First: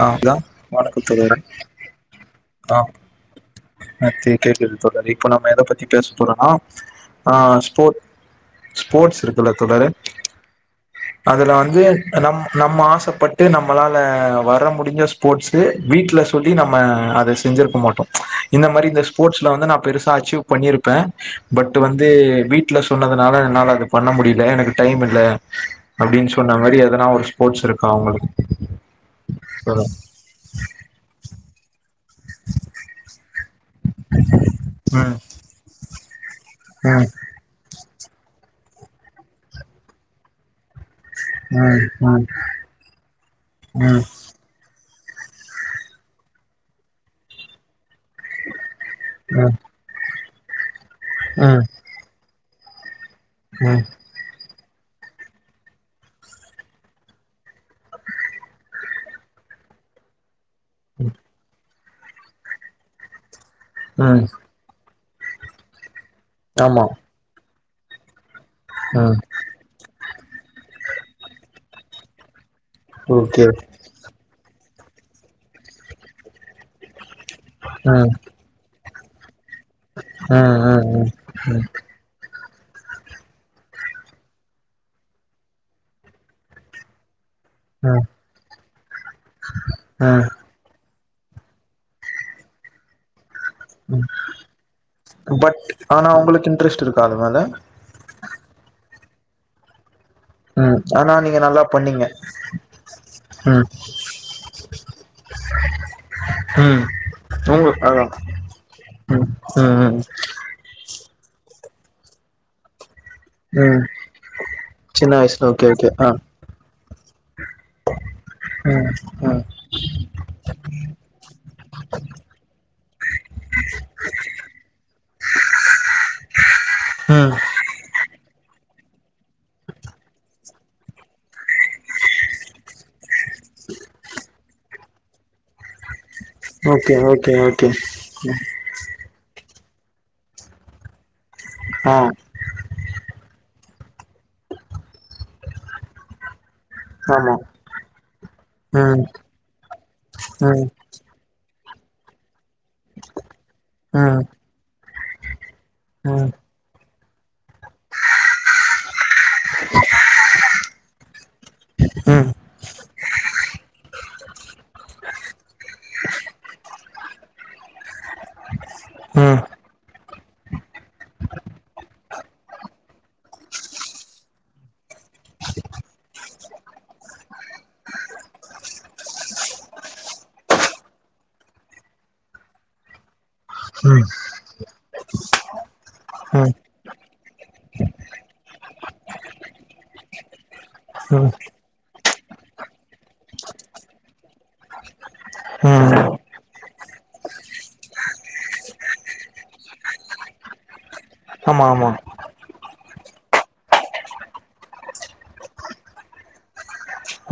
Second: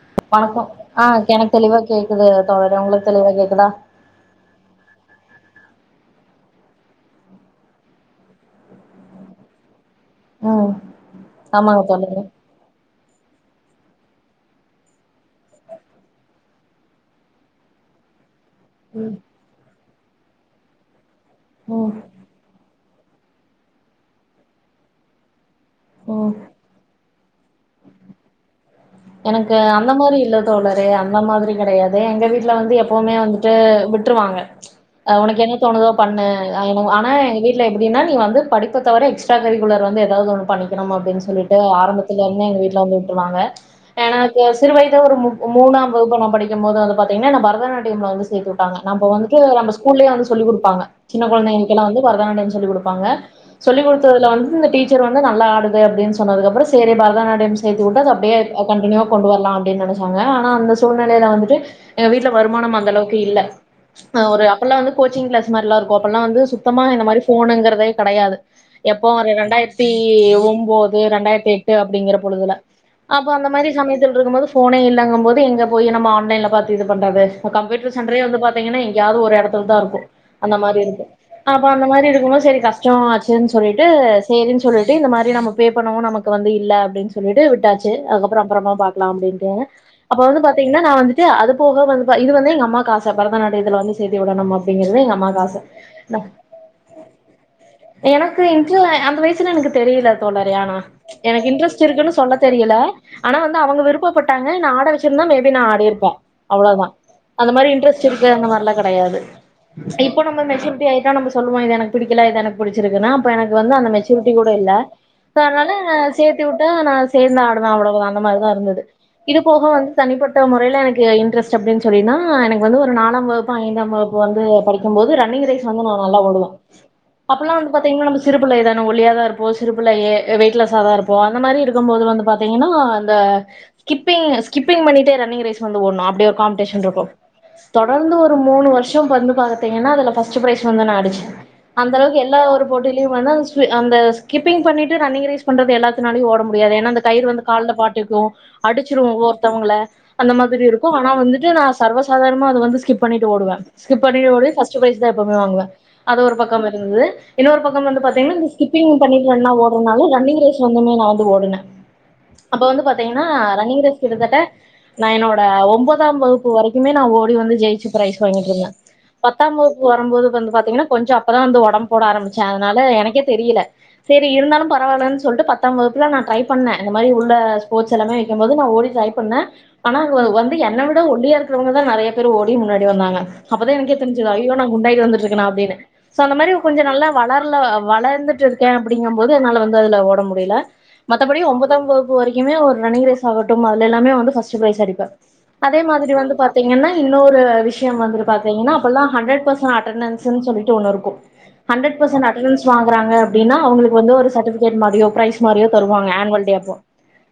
ஆ தான் வணக்கோ வணக்கம் ஆ தோழரே எனக்கு தெளிவா கேக்குது தோழர் உங்களுக்கு தெளிவா கே ஆ கேக்குது தோழரே இப்ப நா ம எத பத்தி பேசப் போறோன்னா ஆ ஸ்போர்ட் ஸ்போர்ட்ஸ் இருக்குல்ல தோழரே ம் அதுல ஆமாங்க வந்து அ தோழரே நம் நம்ம ஆசப்பட் டு நம்மளால வர முடிஞ்ச ஸ்போர்ட்ஸு வீட்ல சொல்லி நம்ம அத செஞ்சிருக்க மாட்டோ இந்த மாரி இந்த ம் ஸ்போர்ட்ஸ்ல வந்து நா பெரு சா அச்சீவ் பண்ணிருப்பே பட் ம் வந்து வீ ட்ல சொன்னதுனால என்னால அது பண்ண முடியல எனக்கு டைம் இல்ல ம் அப்டின்னு சொன்ன மாரி எதனா ஒரு ஸ்போர்ட்ஸ் இருக்கா உங்களுக்கு? எனக்கு ம் அந்த ம் மாரி இல்ல தோழரே அந்த மாதிரி கெடையா து எங்க வீட்ல வந்து எப்பவுமே வந்துட்டு விட்ருவாங்க ஆ உனக்கு என்ன தோணுதோ பண்ணு ஆ எனக்கு ம் ஆனா எங்க வீட்ல எப்டி னா நீ வந்து படிப்ப தவர எக்ஸ்ட்ரா கரிக்குலர் வந்து ஏதாவது ஒன்னு பண்ணிக்கனும் அப் டின்னு சொல்லிட்டு ம் ஆரம்பத்துல இருந்தே எங்க வீட்ல வந்து விட்ருவாங்க. ம் எனக்கு சிறு வய துல ஒரு மூ ஒ மூணாம் வகுப்பு நா படிக்கும்போது வந்து பாத்தீங்கனா நா பரதநாட் டியம்ல வந்து சேத்து விட்டாங்க நா அப்ப வந்துட்டு நம்ம ஸ்கூல்லயே வந்து சொல்லி் குடுப்பாங்க சின்ன ம் கொழந்தைங்களுக்கு எல்லா வந்து பரதநாட்டியம் சொல்லி குடு ப்பாங்க ம் ம் சொல்லிக் குடுத்ததுல வந் இந்த டீச்சர் வந்து நல்லா ஆடுது அப்டின் சொன்னதுக்கப்புறோ சேரி பரதநாட்டியம் சேத்து வுட்டா அது அப்டியே அ கண்டினியூவா கொண்டு வர்லா அப்டின் நெனச்சாங்க ஆனா அந்த சூழ்நெலையில வந்துட்டு எங்க வீட்ல வருமானம் அந்தளவுக்கு இல்ல அ ம் ஒரு அப்பல்லா வந்து கோச்சிங் கிளாஸ் மாரிலா இருக் போ அப்பல்லா வந்து ஆமா சுத்தமா இந்த மாரி ஃபோனுங்குறத் தே கெடையாது எப்போ ம் ஒரு ரெண்டாயிரத்தி ஒன்போத் து ரெண்டாயிரத்தி எட்டு அப்டிங்கற பொழுதுல அப்போ ஓகே அந்த மாரி சமயத்துல் இருக்கும்போது ஃபோனே இல்லங்கம் போது எங்க போயி நம்ம ஆன்லைன்ல பாத்து இது பண்றது இப்போ கம்யூட்டர் ம் சென்டரே வந்து பாத்தீங்கன்னா எங் எங்யாவது ஒரு எடத் துலதா இருக்கு அந்த ம் மாரி ம் இருஞ்சு ம் அப்போ அந்த மாரி இருக்கும் போது சேரி கஷ்டோ ஆச்சுன் சொல்லிட்டு சேரின் சொல்லிட்டு இந்த மாரி நம்ம பே பண்ணவு நமக்கு வந்து இல்ல அப்டின் சொல்லிட்டு விட்டா ம் ம் ச்சு அதுக்கப்புறோ அப்புறமா பாக்கலா அப்டின்ட்டு அப்போ ம் வந்து பாத்தீங்கன்னா நா வந்துட் டு அது போக வந்து ப இது வந்து எங்க அம்மாக் ஆச பரதநாட்டியத்துல வந்து ம் சேத்தி விடணும் அப்டிங்கிறது எங்க அம்மாவுக்கு பட் ஆச ஆனா நம் உங்களுக்கு இன்ட்ரெஸ்ட் இருக்கா அது மேல எனக்கு இன்ரெ அந்த வயிசுல எனக்கு தெரில ம் ஆனா நீங்க நல்லா பண்னீங்க சொல்ல தெரியல ஆனா வந்து அவங்க விருப்பப்பட்டாங்க என்ன ஆட வெச்சுருந்தா மேபி நா ஆடிருப்ப ம் அவ்ளோதா அந்த உங்க மாரி அதா இன்ட்ரெஸ்ட் இருக்கு அந்த மார்லா கெடையாது ம் ம் ம் இப்போ நம்ம மெச்சூரிட்டி ஆயி ட்டா நம்ம சொல்லுவோ இது எனக் புடிக்கல இது எனக் புடுச்சுருக் குனா அப்ப எனக்கு வந்து ம் அந்த மெச்சூரிட்டி கூட இல்ல சின்ன சோ வயசுல ஓகே அதனால ஓகே ஆ சேத்திவுட்டா அந் நாஸ் சேந்து ஆடுவ அவ்ளோவுதா அந்த மாரிதா இருந்தது ம் இது ம் போக வந்து தனிப்பட்ட முறையில எனக்கு இன்ட்ரெஸ்ட் அப்டின் சொல்லினா எனக்கு வந்து ஒரு நாளாம் வகுப்பு ஐந்தாம் வகுப்பு வந்து படிக்கும் போது ரன்னிங் ரேஸ் வந்து நா நல்லா ஓடுவ ம் அப்போலா வந்து பாத்தீங்கன்னா நம்ம சிறு புள்ளைகதான் னு ஒல்லியாதா இருப்போ சிறுப்புள்ளையே வெயிட்லாசாதா இருப்போ அந்த மாரி இருக் போது வந்து பாத்தீங்கன்னா அந்த ஸ்கிப்பிங் ஸ்கிப்பிங் பண்ணிட்டே ரன்னிங் ரேஸ் வந்து ஓணு அப்டி ஒரு காம்படிஷன் ஓகே இருக்கு ஓகே தொடர்ந்து ஒரு மூணு வருஷ வந்து பா த்திங்கன்னா அதுல ஃபஸ்ட் பிரைஸ் வந்து நா அடிச் ஆ அந்த அளவுக்கு எல்லா ஒரு போட்டியிலேயு வந்து [unintelligible] அந்த ஸ்கிப்பங் பண்ணிட்டு ரன்னிங் ரேஸ் பண்ற எல்லாத்தனாலயு ஓட முடியாது ஏனா அந்த கயிறு ஆமா வந்து கால்ல பாட்டு ம் ம் அடிச்சுறுவோ ஒருத்தவங்கள அந்த மாரி ம் இருக்கு ஆனா வந்துட்டு நா சர்வசாதார அது வந்து ஸ்கிப் பண்ணிட்டு ஓடுவே ஸ்கிப் ம் ம் பண்ணிட்டு ஓடி ஃபஸ்ட் ப்ரைஸ்தா எப்பமே வாங்குவ அது ம் ஒரு பக்கம் இருந்தது இன்னொரு பக்க வந்து பாத்தீன்னா இந்த ஸ்கிப்பிங் பண்ணிட்டு ரன்னா ஓடுறனால ரன்னிங் ரேஸ் வந்துமோ வந்து டு ஓடுன அப்ப வந்து பாத்தீங்கன்னா ரன்னிங் ரேஸ் கிட்டத்தட்ட நா என்னோட ஒன்பதாம் வகுப்பு வரைக்குமே நா ஓடி வந்து ஜெயிச்சு ப்ரைஸ் வாங்கிட்டு இருந்தே ம் பத்தாவகுப்பு வருபோது வந்து பாத்தீங்கன்னா கொஞ்ச அப்பதா வந்து வொடம்ப போட ஆரம்பிச்சே அதனால எனக்கே தெரில சரி இருந்தாலு பரவாயில்லன்னு சொல்லிட்டு பத்தாம் வகுப் இப்பல்லா நா ட்ரை பண்ண இந்த மாரி உள்ள ஸ்போர்ஸ் எல்லாமே வக்கும்போது நா ஓடி ட்ரை பண்ணே ஆனா வந்து என்னை விட ஒல்லியா இருக்கிறவங்கதா நெறைய பேர் ஓடி முன்னாடி வந்தாங்க அப்பதா எனக்கே ம் தெரிஞ்சது ஐயோ நா குண்டாயிட்டு வந்துட்டுக்கே அப்டின்னு அந்த ம் மாரி கொஞ்ச நல்லாளர்ல வளர்ந்துட்டு இருக்கே அப்டிங்க போது என்ன வந்து அதுல ஓட முடில மத்தபடி ஒம்பதா வகுப்பு வரைக்குமே ஒரு ரன்னிங் ரேஸ் ஆகட்டு அதுல எல்லாமே வந்து பஸ்ட் ப்ரைஸ் அடிப்பே அதே மாரி ம் வந்து பாத்தீங்கன்னா இன்னொரு விஷய வந்து பாத்தீங்கனா அப்பல்லா ஹண்ட்ரட் பர்ச் அட்டனன்ஸ்ஸு சொல்லிட்டு ஒண்ணு இருக்கு ஆமா ஆமா ஹண்டட் பர்சன் ஆட் ன்ஸ் வாங்குறாங்க அப்டின்னா அவங்களுக்கு வந்து சர்டிபிகேட் மாரியோ பிரைஸ் மாரியு தருவாங்க ஆன்வல் டே அப்போ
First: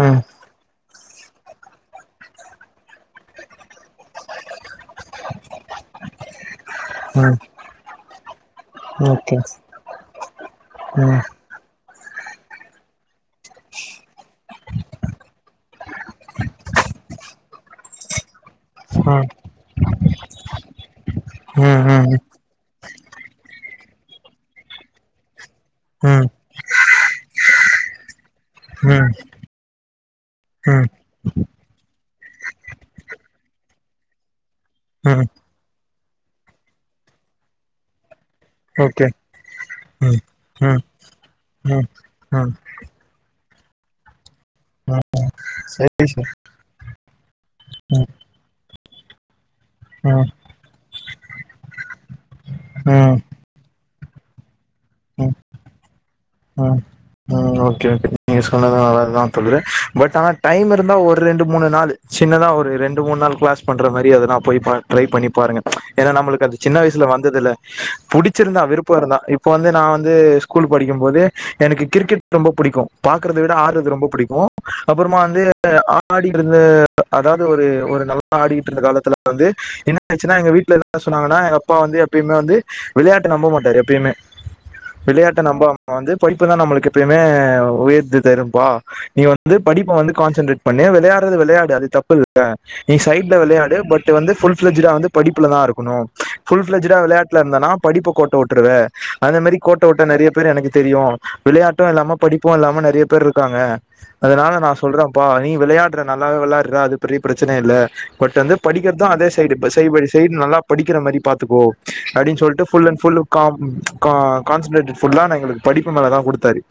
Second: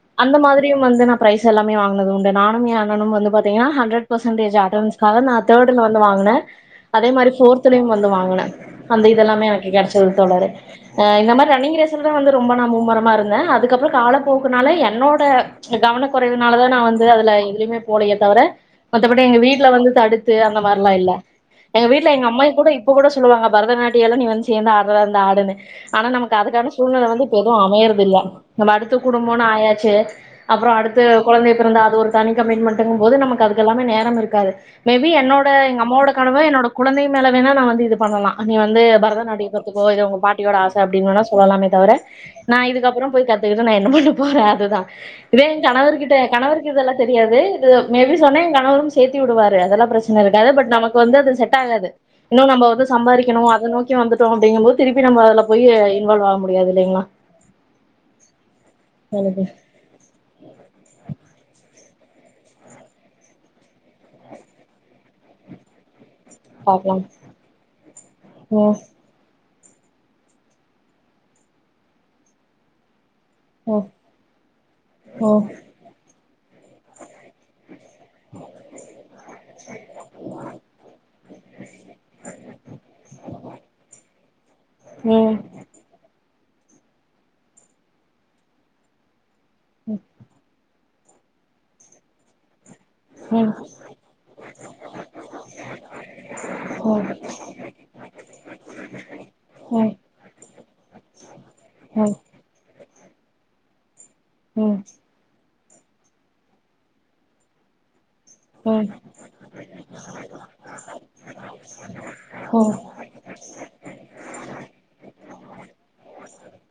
ம் அந்த மாதிரியு வந்து நா ப்ரைஸ் எல்லாமே வாங்குனதுண்டு நானு எ அண்ணனு வந்து பாத்திங்கனா ஹன்ரடட் பர்சன்டேச் அட்டனன்ஸ்காக நா தேர்டு வாங்குன அதே மாறி ம் ஃபோர்த்துலையும் வந்து வாங்குனே அந்த ஓகே இதெல்லாமே எனக்கு கெடைச்சுரு தொடரு ம் இந்த மாரி ரன்னிங் ரேஸ் தா வந்து ரொம்ப ந மும்மர இருந்தே அதுக்கப்பறம் கால போக்குனால என்னோட கவன குறைனால தா நா வந்து அதுல எதுலுமே போலைய ம் தவிரபடி எ வீட்ல வந்து தடுத்து அந்த மாதிரா இல்ல எ ம் வீட்ல ம் எங்க அம்மா கூடப்ப கூ சொல்லுவாங்க பரதநாட்டிய வந்து சேர் ஆடுற ஆனா ம் நமக்கு அதுக்கான சூழ்நில வந்துப்ப எதும் அமயல நம அடுத்த ம் குடும்பம்னு ஆயாச்சு அப்பறம் ம் அடுத்த கொழந்தை பிறந்த அது ஒரு தனி கமிட்மென்ட்ங்கு போது நமக்கு அதுகெல்லாமே நேர இருக்காது மே பி ம் என்னோட எங்க அம்மோட கனவ என்னோட கொழந்தை மேலவே நா வந்து பண்ணலா நீ வந்து ஓகே பரதநாட்டியத்துக்க உங்க பாட்டியோட ஆச அப்டின்னு சொல்லலாமே தவிர ஆ கத்துக்கட்டு நா என்ன பண்ண போறே அதுதா இதே கணவர் சரி கிட்ட சார் கணவர் இதெல்லா தெரியாது இது மே ம் பி சொன்னா எங்க கணவரும் சேத்தி விடுவாரு அதெல்லா பிரச்சன ம் இருக்காது பட் நமக்கு வந்து அது செட் ஆகாது இன்னு நம்ம வந்து ம் ம் சம்பாதிக்கணு அத நோக்கி வந்துட்டோ அப்டிங்கு போது திருப்பி நம்ம ம் அதுல போய் இன்வால்வ் ஆக முடியாது இல்லிங்களா கே கே நீங்க சொன்னதுனாலதா தோது பட் ஆனா டைம் இருந்தா ஒரு ரெண்டு மூணு நாள் சின்னதா ஒரு ரெண்டு மூண் நாள் கிளஸ் பண்ற மாரி அத நா போய் ட்ரை பண்ணி பாருங்க ஏனா நம்மளுக்கு அது சின்ன பாக்கலாம் வயசுல வந்ததில்ல புடிச்சிருந்தா ம் விருப்ப இருந்தா இப் இப்போ வந்து நா வந்து ஸ்கூல் படிக்கு போது எனக்கு கிரிக்கெட் ரொம்ப புடிக்கு பார்கறத விட ம் ஆடுறது ரொம்ப புடிக்கு அப்பறமா ம் வந்து ஆடி பாடி இருந்து அதாவது ஒரு ஒரு நல்லா ஆடிக்கிட்டு இருந்த காலத்துல வந்து என்ன ஆச்சுன்னா எங்க வீட்ல என்ன சொன்னாங்கன்னா எங்க அப்பா வந்து எப்பயுமே வந்து விளயாட்ட நம்ப மாட்டாரு எப்பயுமே ம் விளையாட்ட நம்பாம வந்து இப்பதா நமக்கு எப்பயுமே உயர்த்த திருப்பா நீ வந்து வந்து படிப்ப வந்து கான்சன்ட்டேட் பண்ணி வெளயாடுறது வெளயாடு அது தப்பு இல்ல நீ சைட்ல ம் ம் ம் ம் ம் ம் ம் ம் ம் ம் வெளயாடு பட் வந்து புல் ஃபெளஜ்சிடுலா வந்து படிப்புலா தா இருக்கணு ஃபுல் ஃபெளஜ்ச்சிடா வெளயாட்டுல இருந்த நா படிப்புல கோட்ட விற்றுவ அந்த மாரி கோட்ட விட்ட நெறய பேரு எனக்கு தெரியு வெளயா விளையாட்டு இல்லாம படிப்போ இல்லாம நெறய பே பேர் இருக்காங்க அதனால நா சொல்றேன்ப்பா நீ விளையாடுற நல்லாவே விளையாடுற அது பெரிய பிரச்சன இல்ல பட் வந்து படிக்கிறதுதா அதே சைடு சைட் பை சைட் நல்லா படிக்கிற மாரி பாத்துக்கோ அப்டின்னு சொல்ட்டு ஃபுல் அண்ட் ஃபுல் கா கா கான்சன்ட்ரேட் ஃபுல்லா நா எனக்கு படிப்பு மேலே தா குடுத்தாரு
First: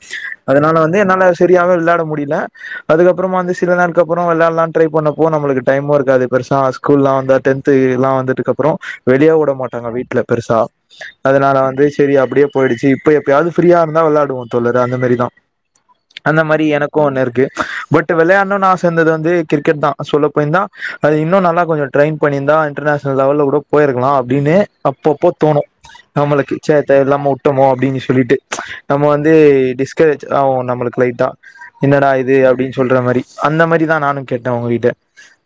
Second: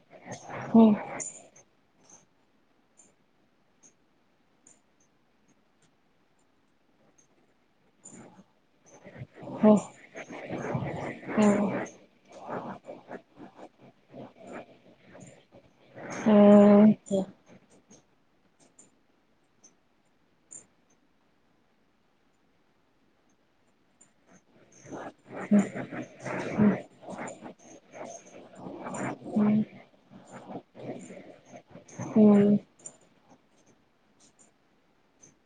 அதனால வந்து என்னால சரியாவே விளாட முடியல அதுக்கப்புறமா வந்து சில நாள்க்கு அப்புறமா விளாடலா ட்ரை பண்ணப்போ நம்மளுக்கு டைமு இருக்காது பெருசா ஸ்கூல் எல்லா வந்தது டென்த் எல்லா வந்ததுக்கு அப்றோ வெளியேவு விட மாட்டாங்க வீட்ல பெருசா அதனால வந்து சரி அப்டியே போயிடுச்சு இப்ப எப்பயாவது ஃப்ரீயா இருந்தா வெளாடுவோ சொல்லற அந்த மாரி தா அந்த மாரி எனக்கு ஒன்னு இருக்கு பட் வெளயாடனுன் ஆச வந்தது கிரிக்கெட் தா சொல்ல போயிருந்தா அத இன்னு நல்லா கொஞ்ச ட்ரை பண்ணிருந்தா இன்டர்நேஷனல் லெவல்ல கூட போயிருக்கலா அப்டின்னு அப்பப்போ தோணு நம்மளுக்கு சே தேவ இல்லாம விட்டமோ அப்டின்னு சொல்லிட்டு நம்ம வந்து இது ம் டிஸ்கரேஜ் ஆகு நம்மளுக்கு லைட்டா என்னடா இது ம் ம் அப்டின்னு சொல்ற மாரி அந்த மாரிதா நானு கேட்டே ஒங்ககிட்ட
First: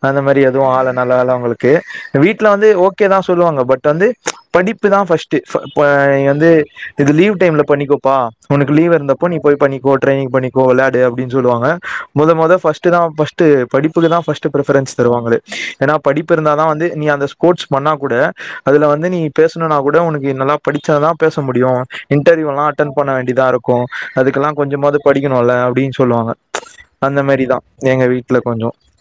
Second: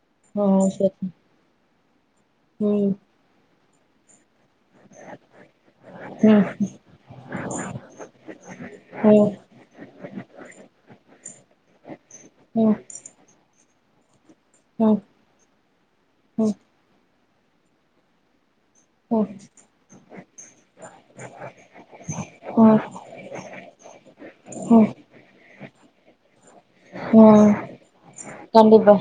அந்த மாரி எதுவு ம் ஆள சரி நல்ல வேல ஒங்களுக்கு கே வீட்ல வந்து ம் ஓகே தா சொல்லுவாங்க பட் டாந்து படிப்பு தா பஸ்ட்டு இப்போ ம் நீ வந்து இது லீவ் டைம்ல பண்ணிக்கோப்பா உனக்கு லீ்வு இருந்தப்போ நீ போய் பண்ணிக்கோ ட்ரைனிங் பண்ணிக்கோ விளையாடு அப்படின்னு சொல்வாங்க முத முத ம் ம் ஃபஸ்டுதா ஃபஸ்ட்உ [unintelligible] படிப்புக்கு தா ஃபஸ்ட் டு ம் ஃபிரிபரன்ஸ் தருவாங்களே ஏன்னா படிப்பு இருந்தா ம் தா வந்து நீ அந்த ஸ் கோட்ஸ் பண்ணா கூட அதுல வந்து நீ ம் பேசனுனா கூட உனக்கு நல்லா படிச்ச தா பேச முடியு இன்டர்வியூ எல்லா ம் அட்டன் ண்னாடிதா இருக்கு அதுக்கெல்லா ம் கொஞ்சமாவது படிக்கணுல அப்டின் சொல்லுவாங்க அந்த ம் மேரிதா எங்க வீட் கண்டிப்பா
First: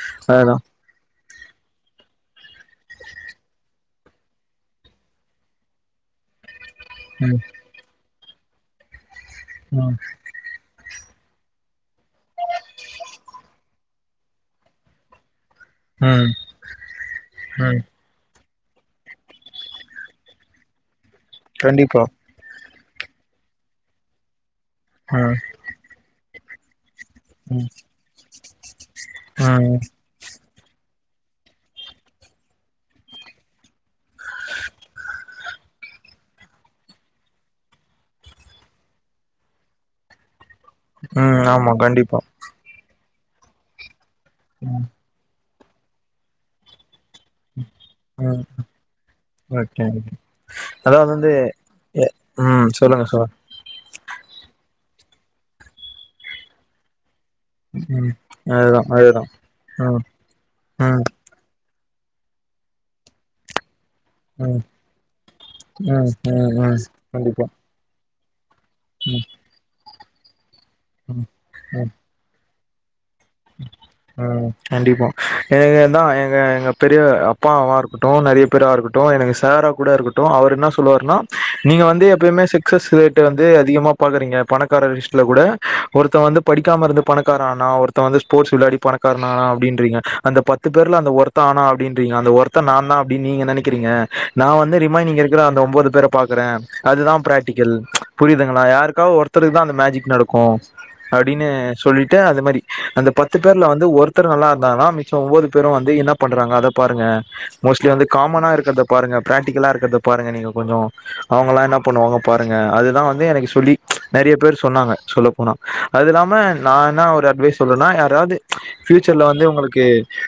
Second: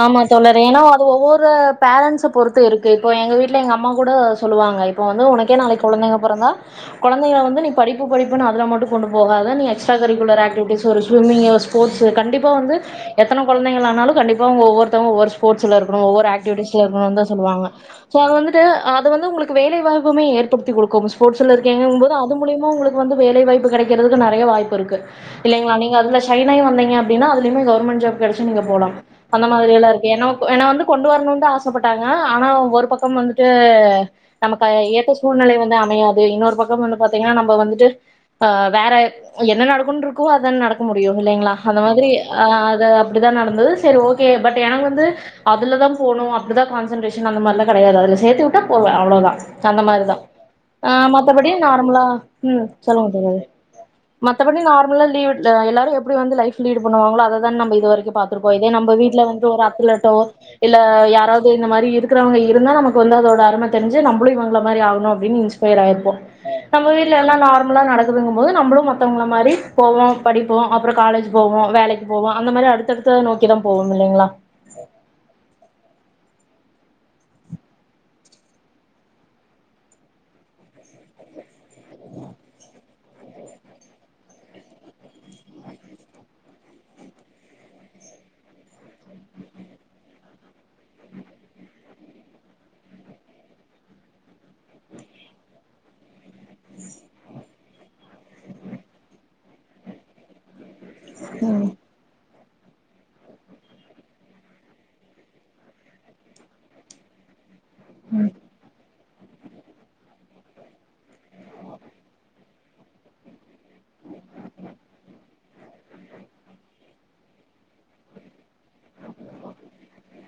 ஆமா தோலரே ஏன்னா அது ஒவ்வொரு பேரன்ஸ பொறுத்து இருக்கு இப்போ எங்க வீட்ல எங்க அம்மா கூட சொல்லுவாங்க இப்போ வந்து உனக்கே நாளைக்கு குழந்தைங்க பொறந்தா ம் குழந்தைகள வந்து நீ படிப் ப்பு படிப்புனு அதல மட்டு கொண்டு போகாத நீ ம் extra curricular activities swimming sports கண்டிப்பா வந்து எத்தன குழந்தைங்கள ஆனாலு கண்டிப்பா உங்க ஒவ்வொர்த்தவுங்க ஒரு ஸ்போட்ஸ்ல இருக்கனு ம் ஒவ்வொரு ஆக்டிவிடிஸ்ல இருக்னுன்தா சொல்லுவாங்க ம் சோஅது வந்து வந்து அது வந்து உங்களுக்கு வேலைவாய்ப்புமே ஏற்படுத்தி் கொடுக்கு [unintelligible] ஸ்போட்ஸ்ல கண்டிப்பா இருக்கீங்கம்போது அது மூல்யமா உங்களுக்கு ப்பு வந்து வேலைாய்ப்பு கடைக்கறதுக்கு நறையா வாய்ப்பு இருக்கு ம் இல்லைங்களா நீங்க அதுல ஷ ஷைனாயி வந்தீங்க அப்டினா அதுலைய்மே ம் கவர்மெ்ன் ஜாப் கடச்சி நீங்க போலா அந்த மாத்ரி ம் எல்லா இருக்கு ஏனா ஏன வந்து கொண்டு வரணுன்தா ஆசப்பட்டாங்க ஆனா ஒரு பக்க வந்துட்டு நமக்கு ஏத்த சூழ்நிலை வந்து அமையாது இன்னொரு பக்க வந்து பாத்தீங்கின்னா நம்ம வந்துட்டு வேற என்ன நடக்குனு இருக்கு தான நடக்க முடியு ம் இல்லைங்களா ஆமா அந்த மாதிரி கண்டிப்பா ஆ அத அப்டிதா நடந்தது சரி ஓ கே பட் ம் எனக்கு வந்து அதுல தா போனு அப்புடிதா கான்சன்ட்ரேஷ ன் அந்த மாரிலா கடையாது அதுல ம் சேத்துவிட்டா போவே அவ்ளதா அந்த ஓகே மாரி ஓகே. தா ஆ அதாவது வந்து மத்தபடி நார்மலா எ உ ம் சொல்லுங்க சொல்லு தோழரே மத்தபடி நார் [unintelligible] லீ் எல்லார எப்டி வந்து லைஃப் லீ்ட் பண்ணுவாங்களோ அத [unintelligible] பன்னம் இது சொல்லுங்க ம் வரைக்கு [unintelligible] த்திருக்கோ இதே அதுதா நம்ம வீட்ல அதுதா வந்து ஒரு ம் அத்லெட்டோ இல்ல ம் யாராவது இந்த மாரி இருக்கிறவுங்க இருந்தா நமக்கு வந்து அதோட அரும தெரி்ஞ்சு நம்மளு ம் இவங்கள ம் மாரிஆகணு அப்படின்னு இன்ஸ்பயர் ஆயிருப்போ ம் ம் நம்மவீட்லலா கண்டிப்பா நார்மலா நடக்க [unintelligible] போது நம்மளு ம் மத்தவங்கள மாரி போவோ படிப் போ அப்புற காலேஜ் போவோ வேலைக்கு போவ அந்த மாரி அடு த்த உ கண்டிப்பா எனக்கு அந் தா எங்க எங்க பெரிய அப்பாவா இருக்கட்டு நறையா பேரா இருக்கட்டு எனக்கு சாரா கூட இருக்கட்டு அவர் என்ன சொல்லுவாருனா நீங்க வந்து எப்பயுமே சக்சஸ் ரேட்டு வந்து அதிகமா பாக்குறீங்க பணக்காரர் லிஸ்ட்ல கூட ஒருத்தன் வந்து படிக்காம இருந்து பணக்காரனாரானா ஒரு வந்து ஸ்போர்ட்ஸ் விளையாடி பணக்காரனானா அப்படின்றீங்க அந்த பத்து பேர்ல அந்த ஒருத்த ஆனா அப்படின்றீங்க அந்த ஒருத்த நா தா அப்படின்னு நீங்க நினைக்கிறீங்க நா வந்து ரிமைனிங் இருக்கிற அந்த ஒன்பது பேர பாக்குறே அதுதா பிராக்டிக்கல் புரியுதுங்களா யாருக்காவ ஒருத்தருக்கு தா அந்த மேஜிக் நடக்கு அப்டின்னு ம் சொல்லிட்டு அது மாரி அந்த பத்து பேர்ல வந்து ஒருத்தர் நல்லா இருந்தாங்கன்னா மிச்ச ஒன்பது பேரு வந்து என்ன பண்றாங்க அத பாருங்க மோஸ்ட்லி வந்து காமனா இருக்கறத பாருங்க பிராடிகலா இருக்குறத பாருங்க நீங்க கொஞ்சோ அவங்கலா என்ன பண்ணுவாங்க பாருங்க அதுதா வந்து எனக்கு சொல்லி நறையா பேர் சொன்னாங்க சொல்ல போனா அது இல்லாம நானா ஒரு அட்வைஸ் சொல்னுனா யாராவது ஃபியூச்சர்ல வந்து உங்களுக்கு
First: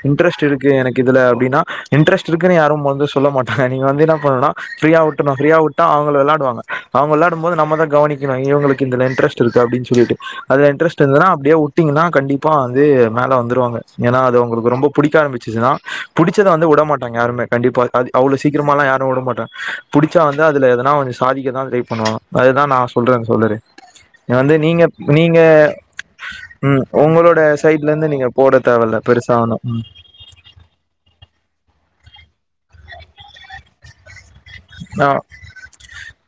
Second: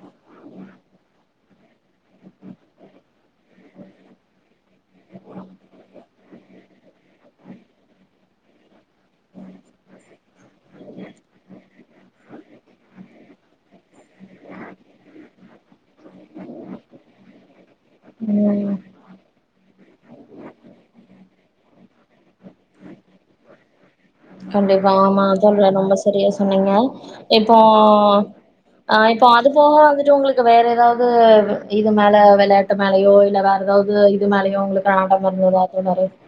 இன்ட்ரெஸ்ட் இருக்கு எனக்கு இதுல அப்படின்னா இன்ட்ரெஸ்ட் இருக்குன்னு யாரு வந்து சொல்ல மாட்டாங்க நீங்க வந்து என்ன பண்ணனுனா ஃப்ரியா விட்ருனு ஃப்ரீயா விட்டா அவங்கல விளயாட் வாங்க அவங்க விளாடும் போது நம்ம கவனிக்கனு இவங்களுக்கு இதுல இன்ட்ரஸ்ட் இருக்கு அப்டின் சொல்லிட்டு‌ அதுல இன்ட்ரஸ்ட் இருந்துதனா அப்டியே உட்டிங்கனா கண்டிப்பா வந்து மேல வந்துருவாங்க ஏன்னா அது அங்களுக்கு ரொம்ப பிடிக்க ஆரம்பிச்சுனா பிடிச்சத வந்து விடமாட்டாங்க யாருமே கண்டிப்பா அது அவ்வள ம் சீக்கிரமாலா யாரு விடமாட்டே புடிச்சா வந்து அதுல எதுனா ஒருஸ் சாதிக்கதா ட்ரை பண்ணுவா அதுதா நா சொல்றே தோழரே வந்து நீங்க கண்டிப்பா ஆமா நீங்க அதவு இல்ல ரொம்ப சரியா சொன்னீங்க ம் உங்களோட இப்போ சைட்ல இருந்து நீங்க போட ஆ தேவல்ல இப்போ பெருசா அது போக ஒன்னும் வந்துட்டு உங்களுக்கு வேற ஏதாவது வே இது மேழ விளையாட்டு மேழயோ இல்ல வேரதாவது ஆ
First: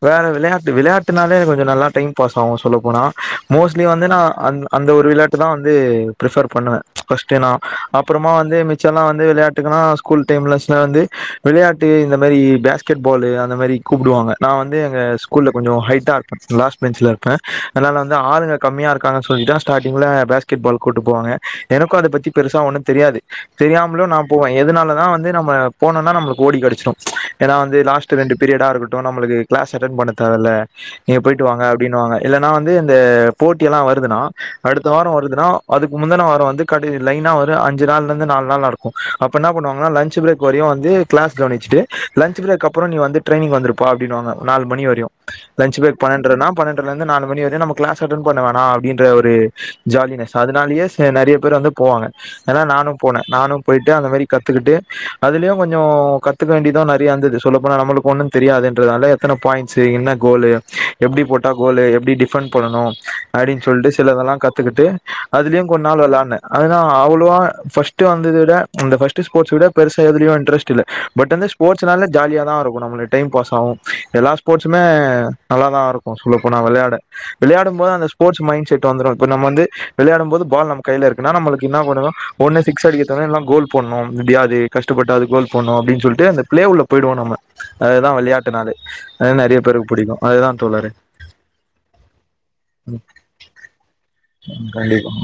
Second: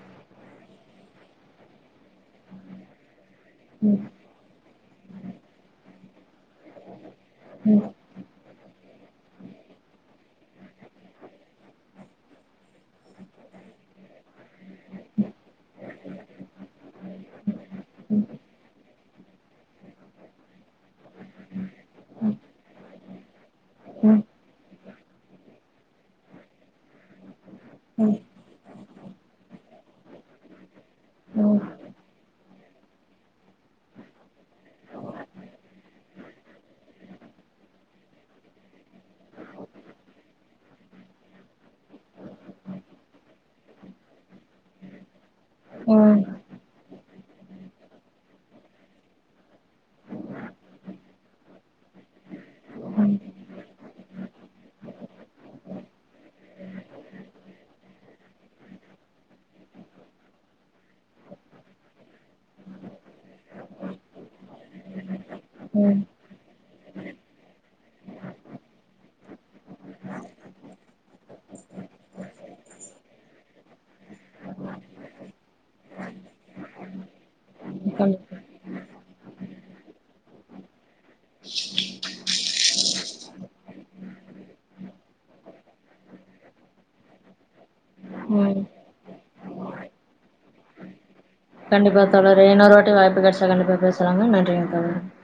வேற விளையாட்டு விளையாட்டுனாலே கொஞ்ச நல்லா டைம் பாஸ் ஆகு சொல்ல போனா மோஸ்ட்லி வந்து நா அங்லா அந்த ஒரு விளையாட்டு தா வந்து ப்ரிஃபர் பண்ணுவே ஃபஸ்ட்டு நா அப்புறமா வந்து மி ச்சுல்லா வந்து விளையாட்டுக்கலா ஸ்கூல் டைம்ஸ்ல வந்து விளையாட்டு இந்த மாரி பேஸ் கெட் பாலு அந்த மாரி கூப்புடுவாங்க நா வந் ந்து எங்க ஸ்கூல்ல கொஞ்சோ ஹைட்டா இருப்ப லாஸ்ட்பென்சுல இருப்ப அதனால வந்து ஆளுங்க கம்மியா இரு இருக்காங்கன் சொல்லிதா ஸ்டாடிங்குல பேஸ்கெட் பால் கூட் ட்டு போவாங்க எனக்கு அத பத்தி பெருசா ஒண்ணும் தெரியாது தெரியாமலு நா போவ எதனால தா வந்து நம்ம போனோன்னா நம்மளுக்கு ஓடி கெடச்சுரு ஏனா வந் து லாஸ்ட்டு ரெண்டு பீரியடா இருக்கட்டு நம்ளுக்கு கிளாஸ் செரன் பண்ண தேவல்ல நீங்க போயிட்டு வாங்க அப்டின்னு வாங்க இல்லன் நா வந்து அந்த போட்டி எல்லா வருதுனா அடுத்த வாரோ வருதுனா அதுக்கு முந்துன வாரோ வந்து கடையில் லைனா வரு அஞ்சு நாள்ல இருந்து நால் நாள் நடக்கு அப்ப என்ன பண்ணுவாங்கன்னா லன்ச்சு பிரேக் வரையு வந்து கிளாஸ் கவனுச்சுட்டு லன் ச்சு பிரேக் அப்புறோ நீ வந்து ட்ரைனிங் வந்துருப்பா அப்டின்னுவாங்க நால் மணி வரையு லன்ச்சு பிரேக் பன்னென்றனா பன்னென்றல இருந்து நாலு மணி வரையு நம்ம கிளாஸ் அட்டன் பண்ண வோனா அப்டின்ற ஒரு ஜாலினஸ் அதனாலயே சே நறையா பேரு வந்து போவாங்க ஏனா நானும் ம் போன நானும் போயிட்டு அந்த மாரி கத்துக்கிட்டு அதுலயு கொஞ்சோ கத்துக்க வேண்டிது நர் ரியாந்தது சொல்ல போனா நம்மளுக்கு ஒண்ணும் தெரியாதுன்றதுனால எத்தன பாயின்ட்ஸ் என்ன கோலு எப்டி போட்டா கோலு எப்டி டிஃபன் பண்ணனு அப்டின் சொல்லிட்டு சிலதெல்லா கத்துக்கிட்டு அதுலயு கொஞ்ச ம் நாள் வெளையாடுன அதுதா அவ்ளோவா ஃபஸ்ட் டு வந்தத விட அந்த ஃபஸ்ட்டு ஸ்போட்ஸ் விட பெருசா எதுலியு இன்ட்ரெஸ்ட் இல்ல பட் வந்துஸ் ஸ்போட்ஸ்னாலே ஜாலியாதா இருக்கு நம்மளைய டைம் பாஸ் ஆகு எல்லா ஸ்போட்ஸுமே நல்லாதா இருக்கு சொல்ல போனா வெளையாட விளையாடும் போது அந்த கண்டிப்பா ஸ்போட்ஸ் மைண்ட் செட் வந்துரு இப்போ நம்ம வந்து விளையாடும் போது பால் நம்ம கைல இருக்குனா நம்மளுக்கு என்ன பண்ணனு ஒன்னு சிக்ஸ் அடிக்குறது ஒன்னு இல்லனா கோல் போன்னும் முடியாது கஷ்டப்பட்டாவது கோல் போன்னு அப்டின் சொல்ட்டு அந்த பிளே உள்ள போயிடுவோ நம்ம அதுதா விளையாட்டு ம் நாளு அ நறையா பேருக்கு புடிக்கு அதுதா தோழரே கண்டிப்பா தோழரே இன்னொரு வாட்டி வாய்ப்பு கெடச்சா கண்டிப்பா பேசுலாங்க நன்றிங்க தோழரே கண்டிப்பா